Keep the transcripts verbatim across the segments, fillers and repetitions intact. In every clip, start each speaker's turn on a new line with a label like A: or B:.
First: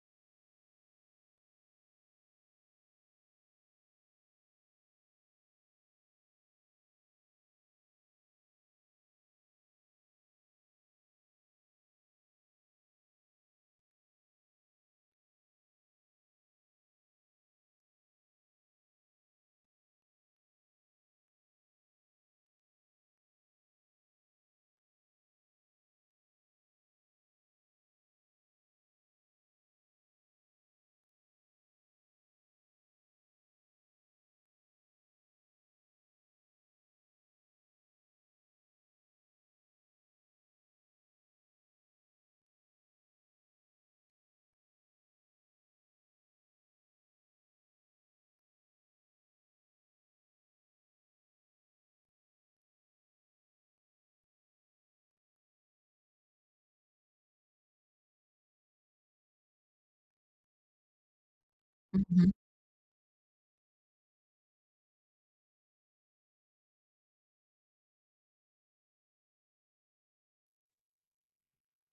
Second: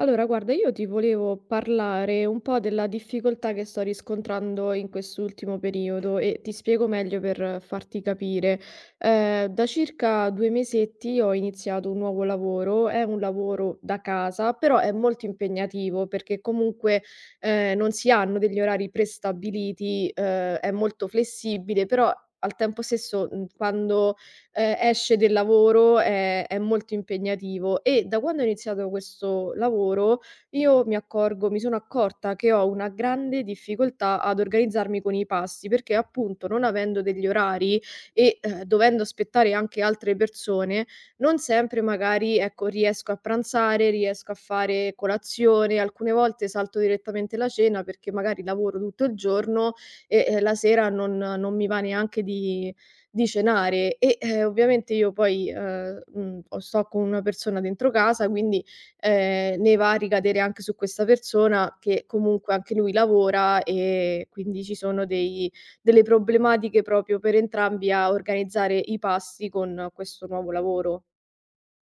A: Allora, guarda, io ti volevo parlare un po' della difficoltà che sto riscontrando in quest'ultimo periodo e ti spiego meglio per farti capire. Eh, da circa due mesetti ho iniziato un nuovo lavoro, è un lavoro da casa, però è molto impegnativo perché comunque eh, non si hanno degli orari prestabiliti, eh, è molto flessibile, però al tempo stesso, mh, quando ehm, esce del lavoro, è è molto impegnativo. E da quando ho iniziato questo lavoro, io mi accorgo mi sono accorta che ho una grande difficoltà ad organizzarmi con i pasti, perché appunto non avendo degli orari e, ehm, dovendo aspettare anche altre persone, non sempre magari, ecco, riesco a pranzare, riesco a fare colazione; alcune volte salto direttamente la cena perché magari lavoro tutto il giorno e, ehm, la sera non non mi va neanche di di cenare. E, ehm, ovviamente io poi, ehm, mhmm, o sto con una persona dentro casa, quindi, ehm, ne va a ricadere anche su questa persona che
B: Mh-mh.
A: comunque anche lui lavora, e quindi ci sono dei delle problematiche proprio per entrambi a organizzare i pasti con questo nuovo lavoro.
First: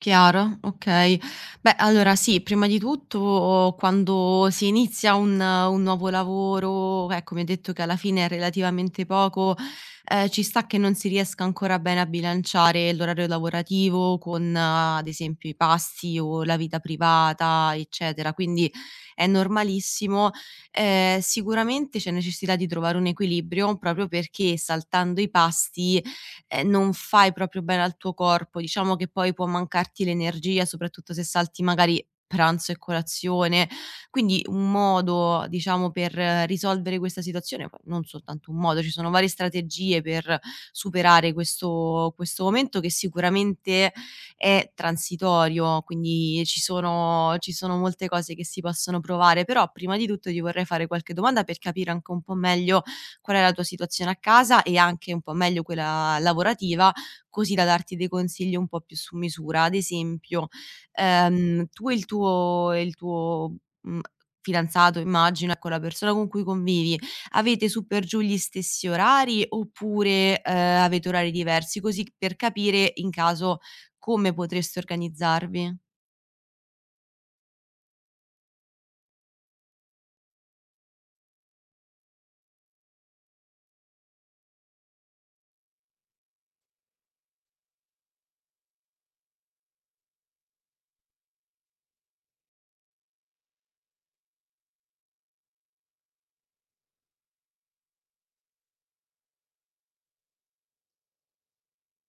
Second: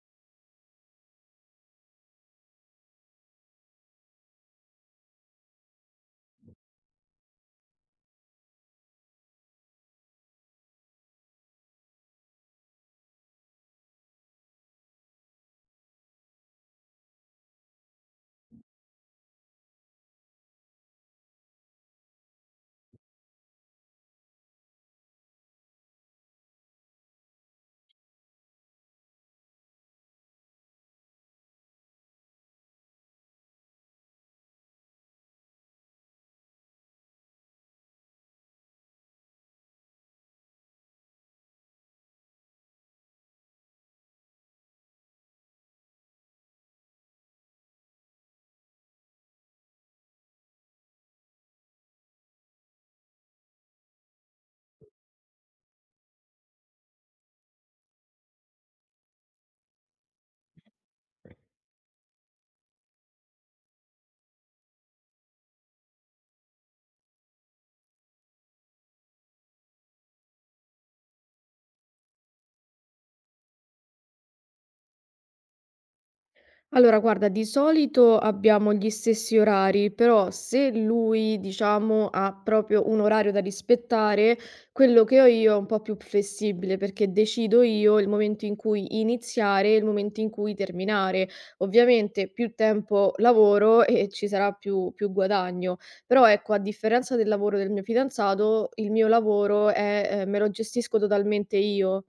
B: Chiaro, okay. Beh, allora sì, prima di tutto quando si inizia un un nuovo lavoro, ecco mi hai detto che alla fine è relativamente poco, ehm, ci sta che non si riesca ancora bene a bilanciare l'orario lavorativo con, ad esempio, i pasti o la vita privata, eccetera, quindi è normalissimo. Ehm, sicuramente c'è necessità di trovare un equilibrio proprio perché saltando i pasti ehm, non fai proprio bene al tuo corpo. Diciamo che poi può mancarti l'energia, soprattutto se salti magari pranzo e colazione. Quindi un modo, diciamo, per eh, risolvere questa situazione poi non soltanto un modo, ci sono varie strategie per superare questo questo momento che sicuramente è transitorio, quindi ci sono ci sono molte cose che si possono provare, però prima di tutto ti vorrei fare qualche domanda per capire anche un po' meglio qual è la tua situazione a casa e anche un po' meglio quella lavorativa, così da darti dei consigli un po' più su misura. Ad esempio, ehm, tu e il tuo e il tuo, mhmm, fidanzato immagino, ecco, la persona con cui convivi, avete su per giù gli stessi orari oppure, ehm, avete orari diversi? Così per capire in caso come potreste organizzarvi.
A: Allora, guarda, di solito abbiamo gli stessi orari, però se lui, diciamo, ha proprio un orario da rispettare, quello che ho io è un po' più flessibile perché decido io il momento in cui iniziare e il momento in cui terminare. Ovviamente più tempo lavoro e ci sarà più, più guadagno, però ecco, a differenza del lavoro del mio fidanzato, il mio lavoro è, eh, me lo gestisco totalmente io.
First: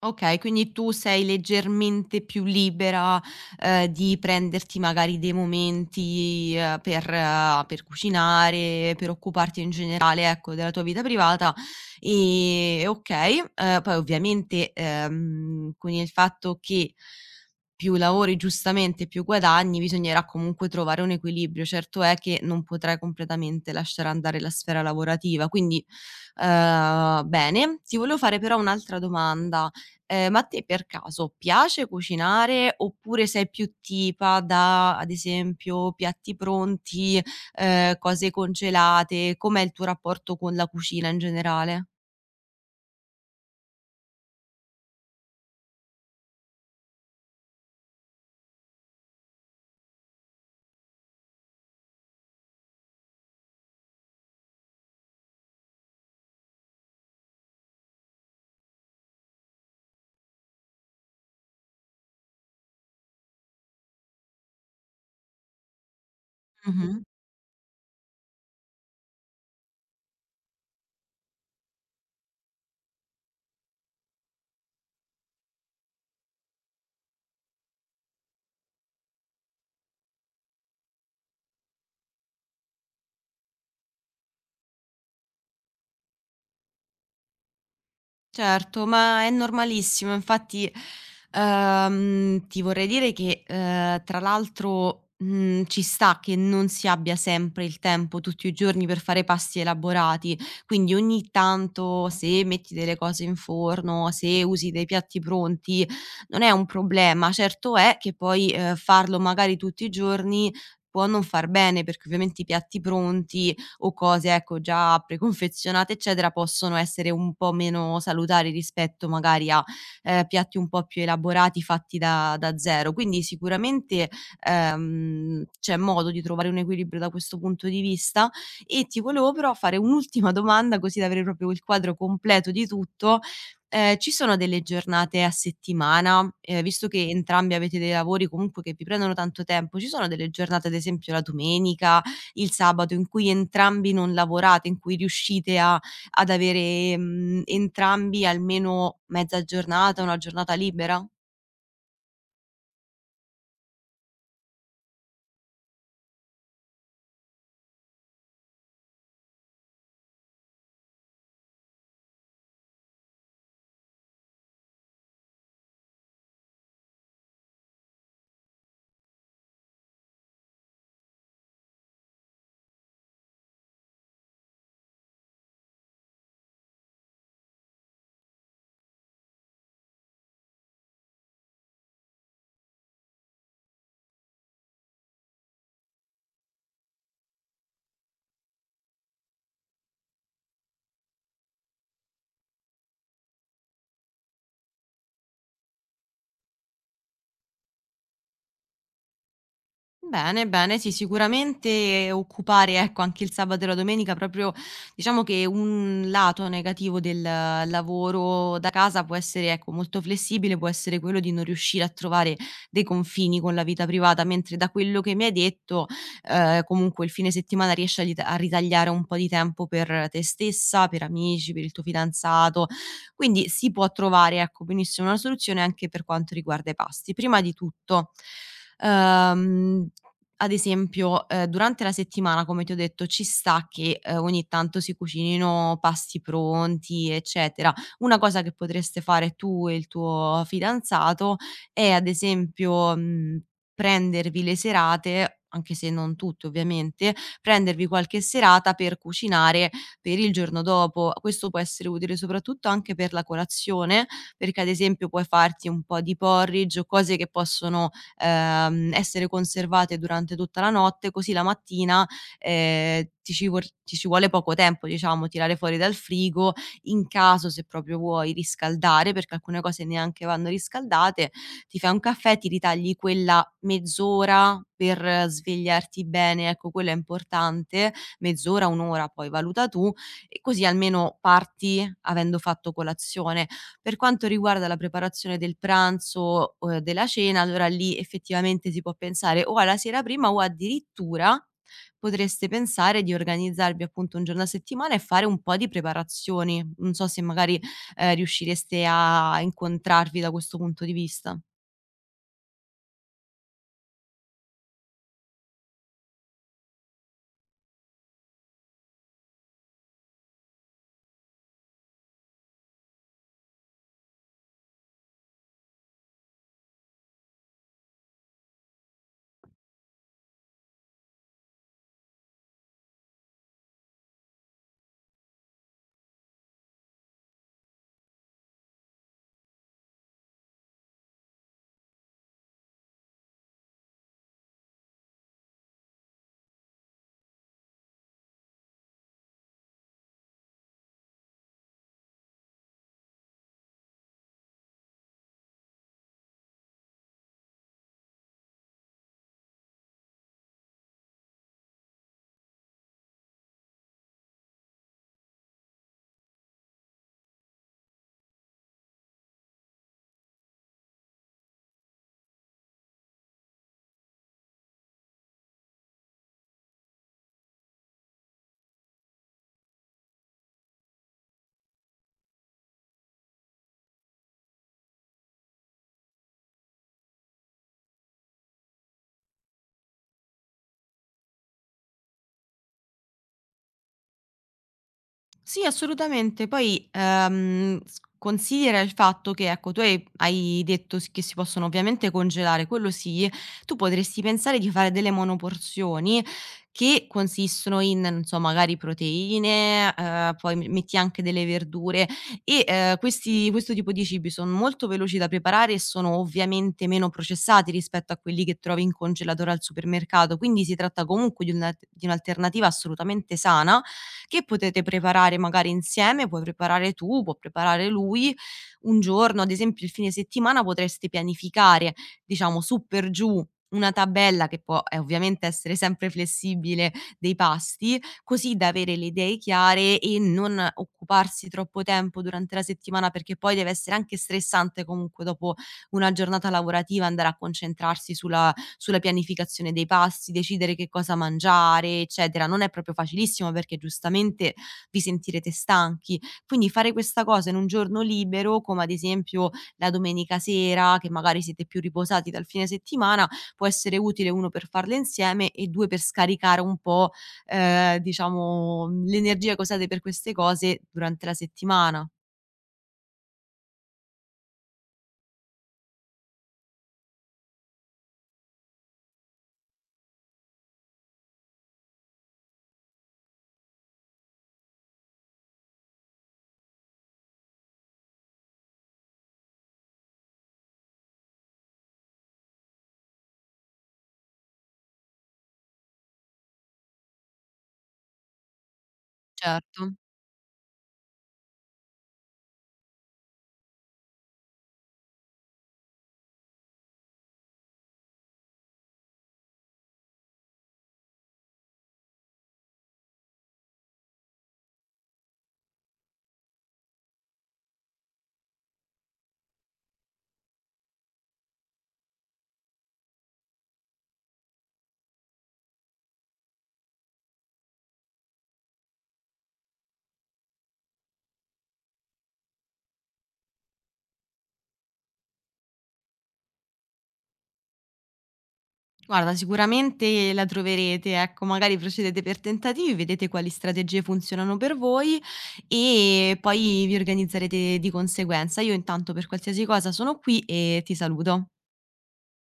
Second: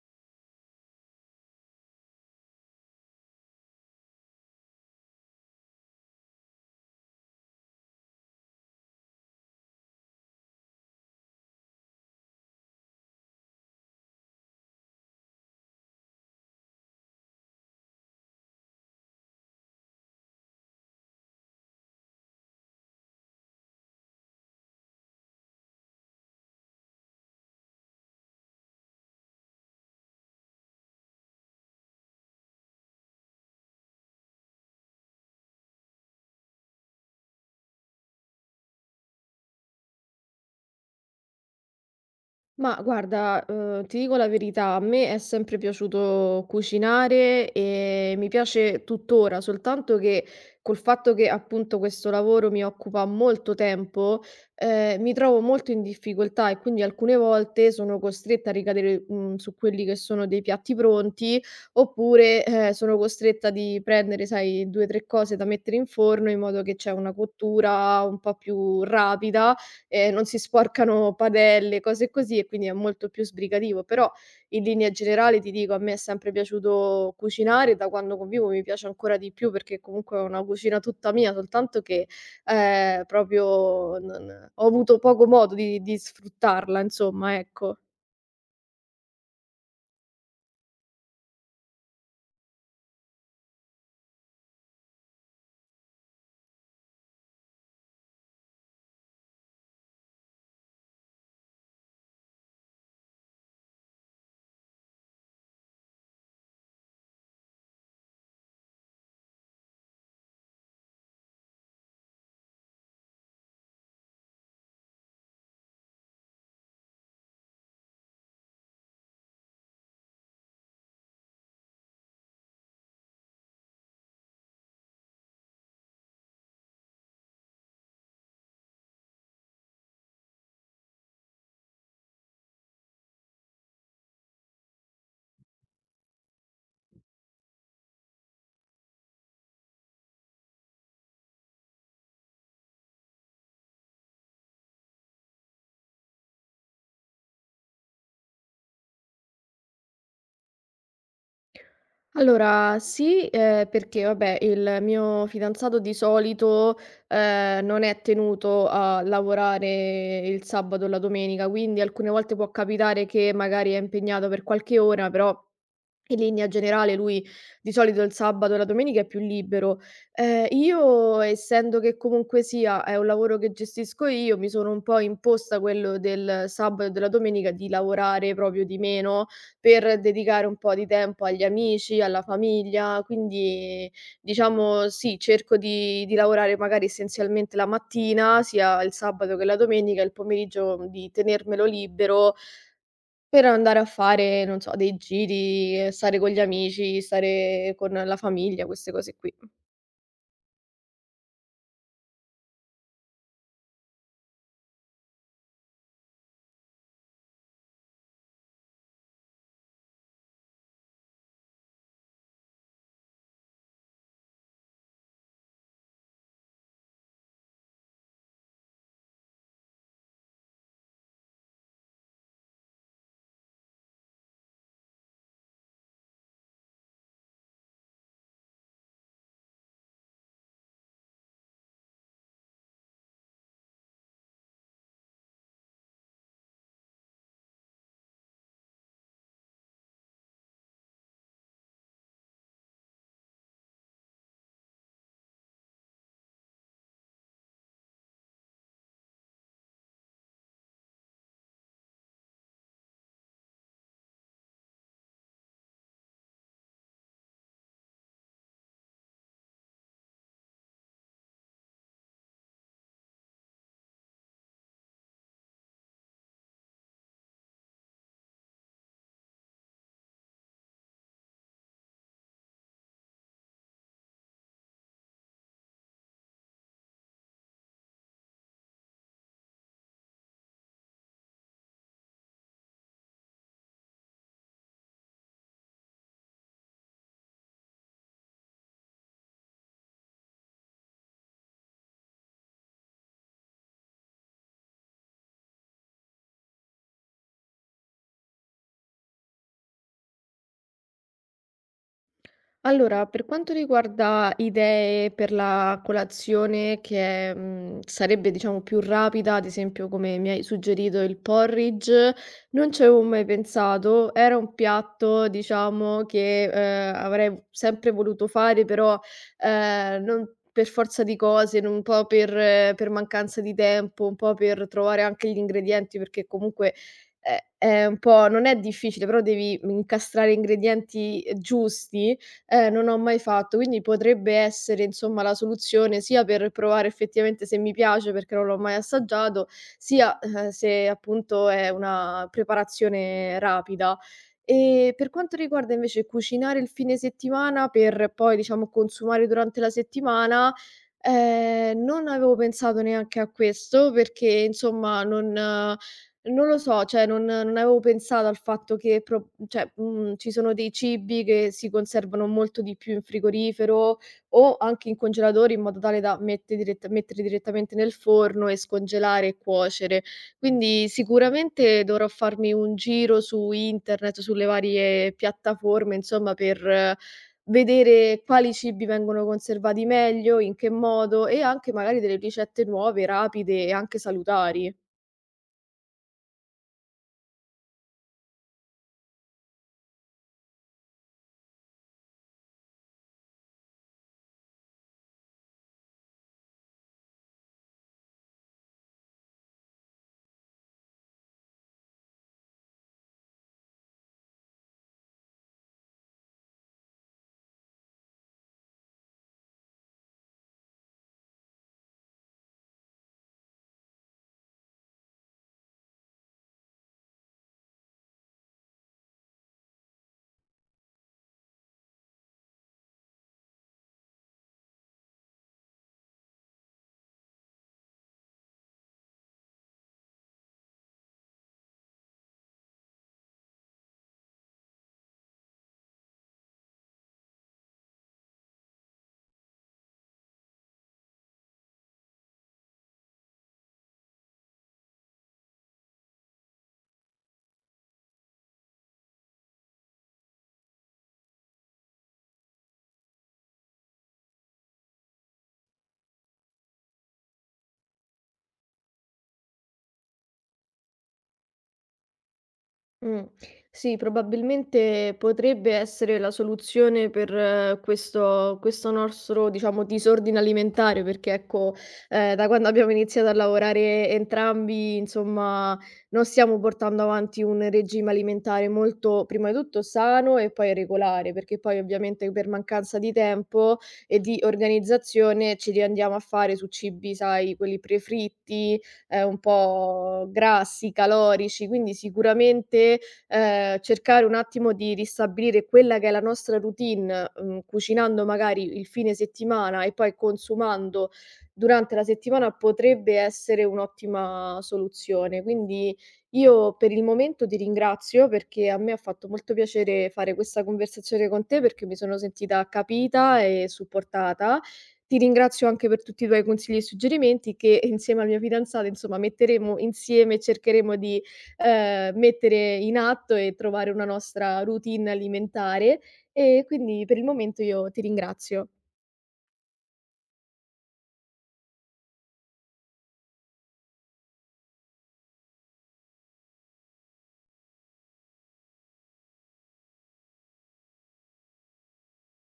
B: Okay, quindi tu sei leggermente più libera, ehm, di prenderti magari dei momenti, ehm, per eh, per cucinare, per occuparti in generale, ecco, della tua vita privata. Ehm, okay, ehm, poi ovviamente, ehm, con il fatto che più lavori giustamente più guadagni, bisognerà comunque trovare un equilibrio. Certo è che non potrai completamente lasciare andare la sfera lavorativa, quindi, ehm, bene. Ti volevo fare però un'altra domanda. Ehm, ma a te per caso piace cucinare oppure sei più tipa da, ad esempio, piatti pronti, ehm, cose congelate? Com'è il tuo rapporto con la cucina in generale?
A: Ma guarda, uhm, ti dico la verità, a me è sempre piaciuto cucinare e mi piace tuttora, soltanto che col fatto che appunto questo lavoro mi occupa molto tempo, ehm, mi trovo molto in difficoltà, e quindi alcune volte sono costretta a ricadere, mhmm, su quelli che sono dei piatti pronti, oppure, eh, sono costretta di prendere, sai, due, tre cose da mettere in forno in modo che c'è una cottura un po' più rapida, ehm, non si sporcano padelle, cose così, e quindi è molto più sbrigativo. Però in linea generale ti dico, a me è sempre piaciuto cucinare; da quando convivo mi piace ancora di più perché comunque è una cucina tutta mia, soltanto che, ehm, proprio non ho avuto poco modo di di sfruttarla, insomma, ecco.
B: Certo, ma è normalissimo. Infatti, ehm, ti vorrei dire che, ehm, tra l'altro, mhmm, ci sta che non si abbia sempre il tempo tutti i giorni per fare pasti elaborati, quindi ogni tanto se metti delle cose in forno, se usi dei piatti pronti, non è un problema. Certo è che poi, ehm, farlo magari tutti i giorni può non far bene, perché ovviamente i piatti pronti o cose ecco già preconfezionate eccetera, possono essere un po' meno salutari rispetto magari a, ehm, piatti un po' più elaborati fatti da da zero. Quindi sicuramente, ehm, c'è modo di trovare un equilibrio da questo punto di vista e ti volevo però fare un'ultima domanda così da avere proprio il quadro completo di tutto. Ehm, ci sono delle giornate a settimana, ehm, visto che entrambi avete dei lavori comunque che vi prendono tanto tempo, ci sono delle giornate ad esempio la domenica il sabato in cui entrambi non lavorate, in cui riuscite a ad avere, mhmm, entrambi almeno mezza giornata, una giornata libera?
A: Allora sì, ehm, perché vabbè, il mio fidanzato di solito, ehm, non è tenuto a lavorare il sabato o la domenica, quindi alcune volte può capitare che magari è impegnato per qualche ora, però in linea generale lui di solito il sabato e la domenica è più libero. Ehm, io, essendo che comunque sia è un lavoro che gestisco io, mi sono un po' imposta quello del sabato e della domenica di lavorare proprio di meno, per dedicare un po' di tempo agli amici, alla famiglia, quindi diciamo sì, cerco di di lavorare magari essenzialmente la mattina, sia il sabato che la domenica, il pomeriggio di tenermelo libero per andare a fare, non so, dei giri, stare con gli amici, stare con la famiglia, queste cose qui.
B: Bene, bene, sì, sicuramente occupare, ecco, anche il sabato e la domenica proprio diciamo che un lato negativo del lavoro da casa può essere, ecco, molto flessibile, può essere quello di non riuscire a trovare dei confini con la vita privata, mentre da quello che mi hai detto, ehm, comunque il fine settimana riesci a lit a ritagliare un po' di tempo per te stessa, per amici, per il tuo fidanzato, quindi si può trovare, ecco, benissimo una soluzione anche per quanto riguarda i pasti. Prima di tutto, ehm, ad esempio, ehm, durante la settimana, come ti ho detto, ci sta che, ehm, ogni tanto si cucinino pasti pronti, eccetera. Una cosa che potreste fare tu e il tuo fidanzato è, ad esempio, mhmm, prendervi le serate, anche se non tutte ovviamente, prendervi qualche serata per cucinare per il giorno dopo. Questo può essere utile soprattutto anche per la colazione, perché ad esempio puoi farti un po' di porridge o cose che possono, ehm, essere conservate durante tutta la notte, così la mattina, ehm, ti ci vor ti ci vuole poco tempo, diciamo, tirare fuori dal frigo, in caso se proprio vuoi riscaldare, perché alcune cose neanche vanno riscaldate, ti fai un caffè, ti ritagli quella mezz'ora per svegliarti bene, ecco quello è importante, mezz'ora, un'ora, poi valuta tu, e così almeno parti avendo fatto colazione. Per quanto riguarda la preparazione del pranzo o della cena, allora lì effettivamente si può pensare o alla sera prima o addirittura potreste pensare di organizzarvi appunto un giorno a settimana e fare un po' di preparazioni. Non so se magari, ehm, riuscireste a incontrarvi da questo punto di vista.
A: Allora, per quanto riguarda idee per la colazione che, mhmm, sarebbe diciamo più rapida, ad esempio come mi hai suggerito il porridge, non ci avevo mai pensato. Era un piatto diciamo che, ehm, avrei sempre voluto fare, però, ehm, non per forza di cose, non un po' per eh, per mancanza di tempo, un po' per trovare anche gli ingredienti, perché comunque è è un po', non è difficile, però devi incastrare ingredienti, ehm, giusti, eh, non ho mai fatto. Quindi potrebbe essere, insomma, la soluzione sia per provare effettivamente se mi piace, perché non l'ho mai assaggiato, sia, eh, se appunto è una preparazione rapida. E per quanto riguarda invece cucinare il fine settimana per poi, diciamo, consumare durante la settimana, ehm, non avevo pensato neanche a questo perché, insomma, non non lo so, cioè non non avevo pensato al fatto che pro cioè, mhmm, ci sono dei cibi che si conservano molto di più in frigorifero o anche in congelatore, in modo tale da mette dirett mettere direttamente nel forno e scongelare e cuocere. Quindi sicuramente dovrò farmi un giro su internet, sulle varie piattaforme, insomma, per vedere quali cibi vengono conservati meglio, in che modo, e anche magari delle ricette nuove, rapide e anche salutari.
B: Sì, assolutamente. Poi, ehm, s considera il fatto che, ecco, tu hai hai detto s che si possono ovviamente congelare, quello sì. Tu potresti pensare di fare delle monoporzioni che consistono in, non so, magari proteine, ehm, poi m metti anche delle verdure e, ehm, questi questo tipo di cibi son molto veloci da preparare e sono ovviamente meno processati rispetto a quelli che trovi in congelatore al supermercato, quindi si tratta comunque di un'alt di un'alternativa assolutamente sana che potete preparare magari insieme, puoi preparare tu, può preparare lui. Un giorno, ad esempio il fine settimana, potreste pianificare, diciamo su per giù, una tabella che può, eh, ovviamente essere sempre flessibile, dei pasti, così da avere le idee chiare e non occuparsi troppo tempo durante la settimana, perché poi deve essere anche stressante comunque dopo una giornata lavorativa andare a concentrarsi sulla sulla pianificazione dei pasti, decidere che cosa mangiare, eccetera. Non è proprio facilissimo perché giustamente vi sentirete stanchi. Quindi fare questa cosa in un giorno libero, come ad esempio la domenica sera, che magari siete più riposati dal fine settimana, può essere utile uno per farle insieme e due per scaricare un po', ehm, diciamo l'energia che usate per queste cose durante la settimana.
A: Mh. Sì, probabilmente potrebbe essere la soluzione per eh, questo questo nostro, diciamo, disordine alimentare, perché ecco, ehm, da quando abbiamo iniziato a lavorare entrambi, insomma, non stiamo portando avanti un regime alimentare molto, prima di tutto, sano e poi regolare, perché poi ovviamente per mancanza di tempo e di organizzazione ci riandiamo a fare su cibi, sai, quelli prefritti, ehm, un
B: Certo.
A: po' grassi, calorici, quindi sicuramente, ehm, cercare un attimo di ristabilire quella che è la nostra routine, mhmm, cucinando magari il fine settimana e poi consumando durante la settimana, potrebbe essere un'ottima soluzione. Quindi io per il momento ti ringrazio, perché a me ha fatto molto piacere fare questa conversazione con te, perché mi sono sentita capita e supportata. Ti ringrazio anche per tutti i tuoi consigli e suggerimenti che insieme al mio fidanzato, insomma, metteremo insieme e cercheremo di, ehm, mettere in atto e trovare una nostra routine alimentare. E quindi per il momento io ti ringrazio.
B: Guarda, sicuramente la troverete, ecco, magari procedete per tentativi, vedete quali strategie funzionano per voi e poi vi organizzerete di conseguenza. Io intanto per qualsiasi cosa sono qui e ti saluto.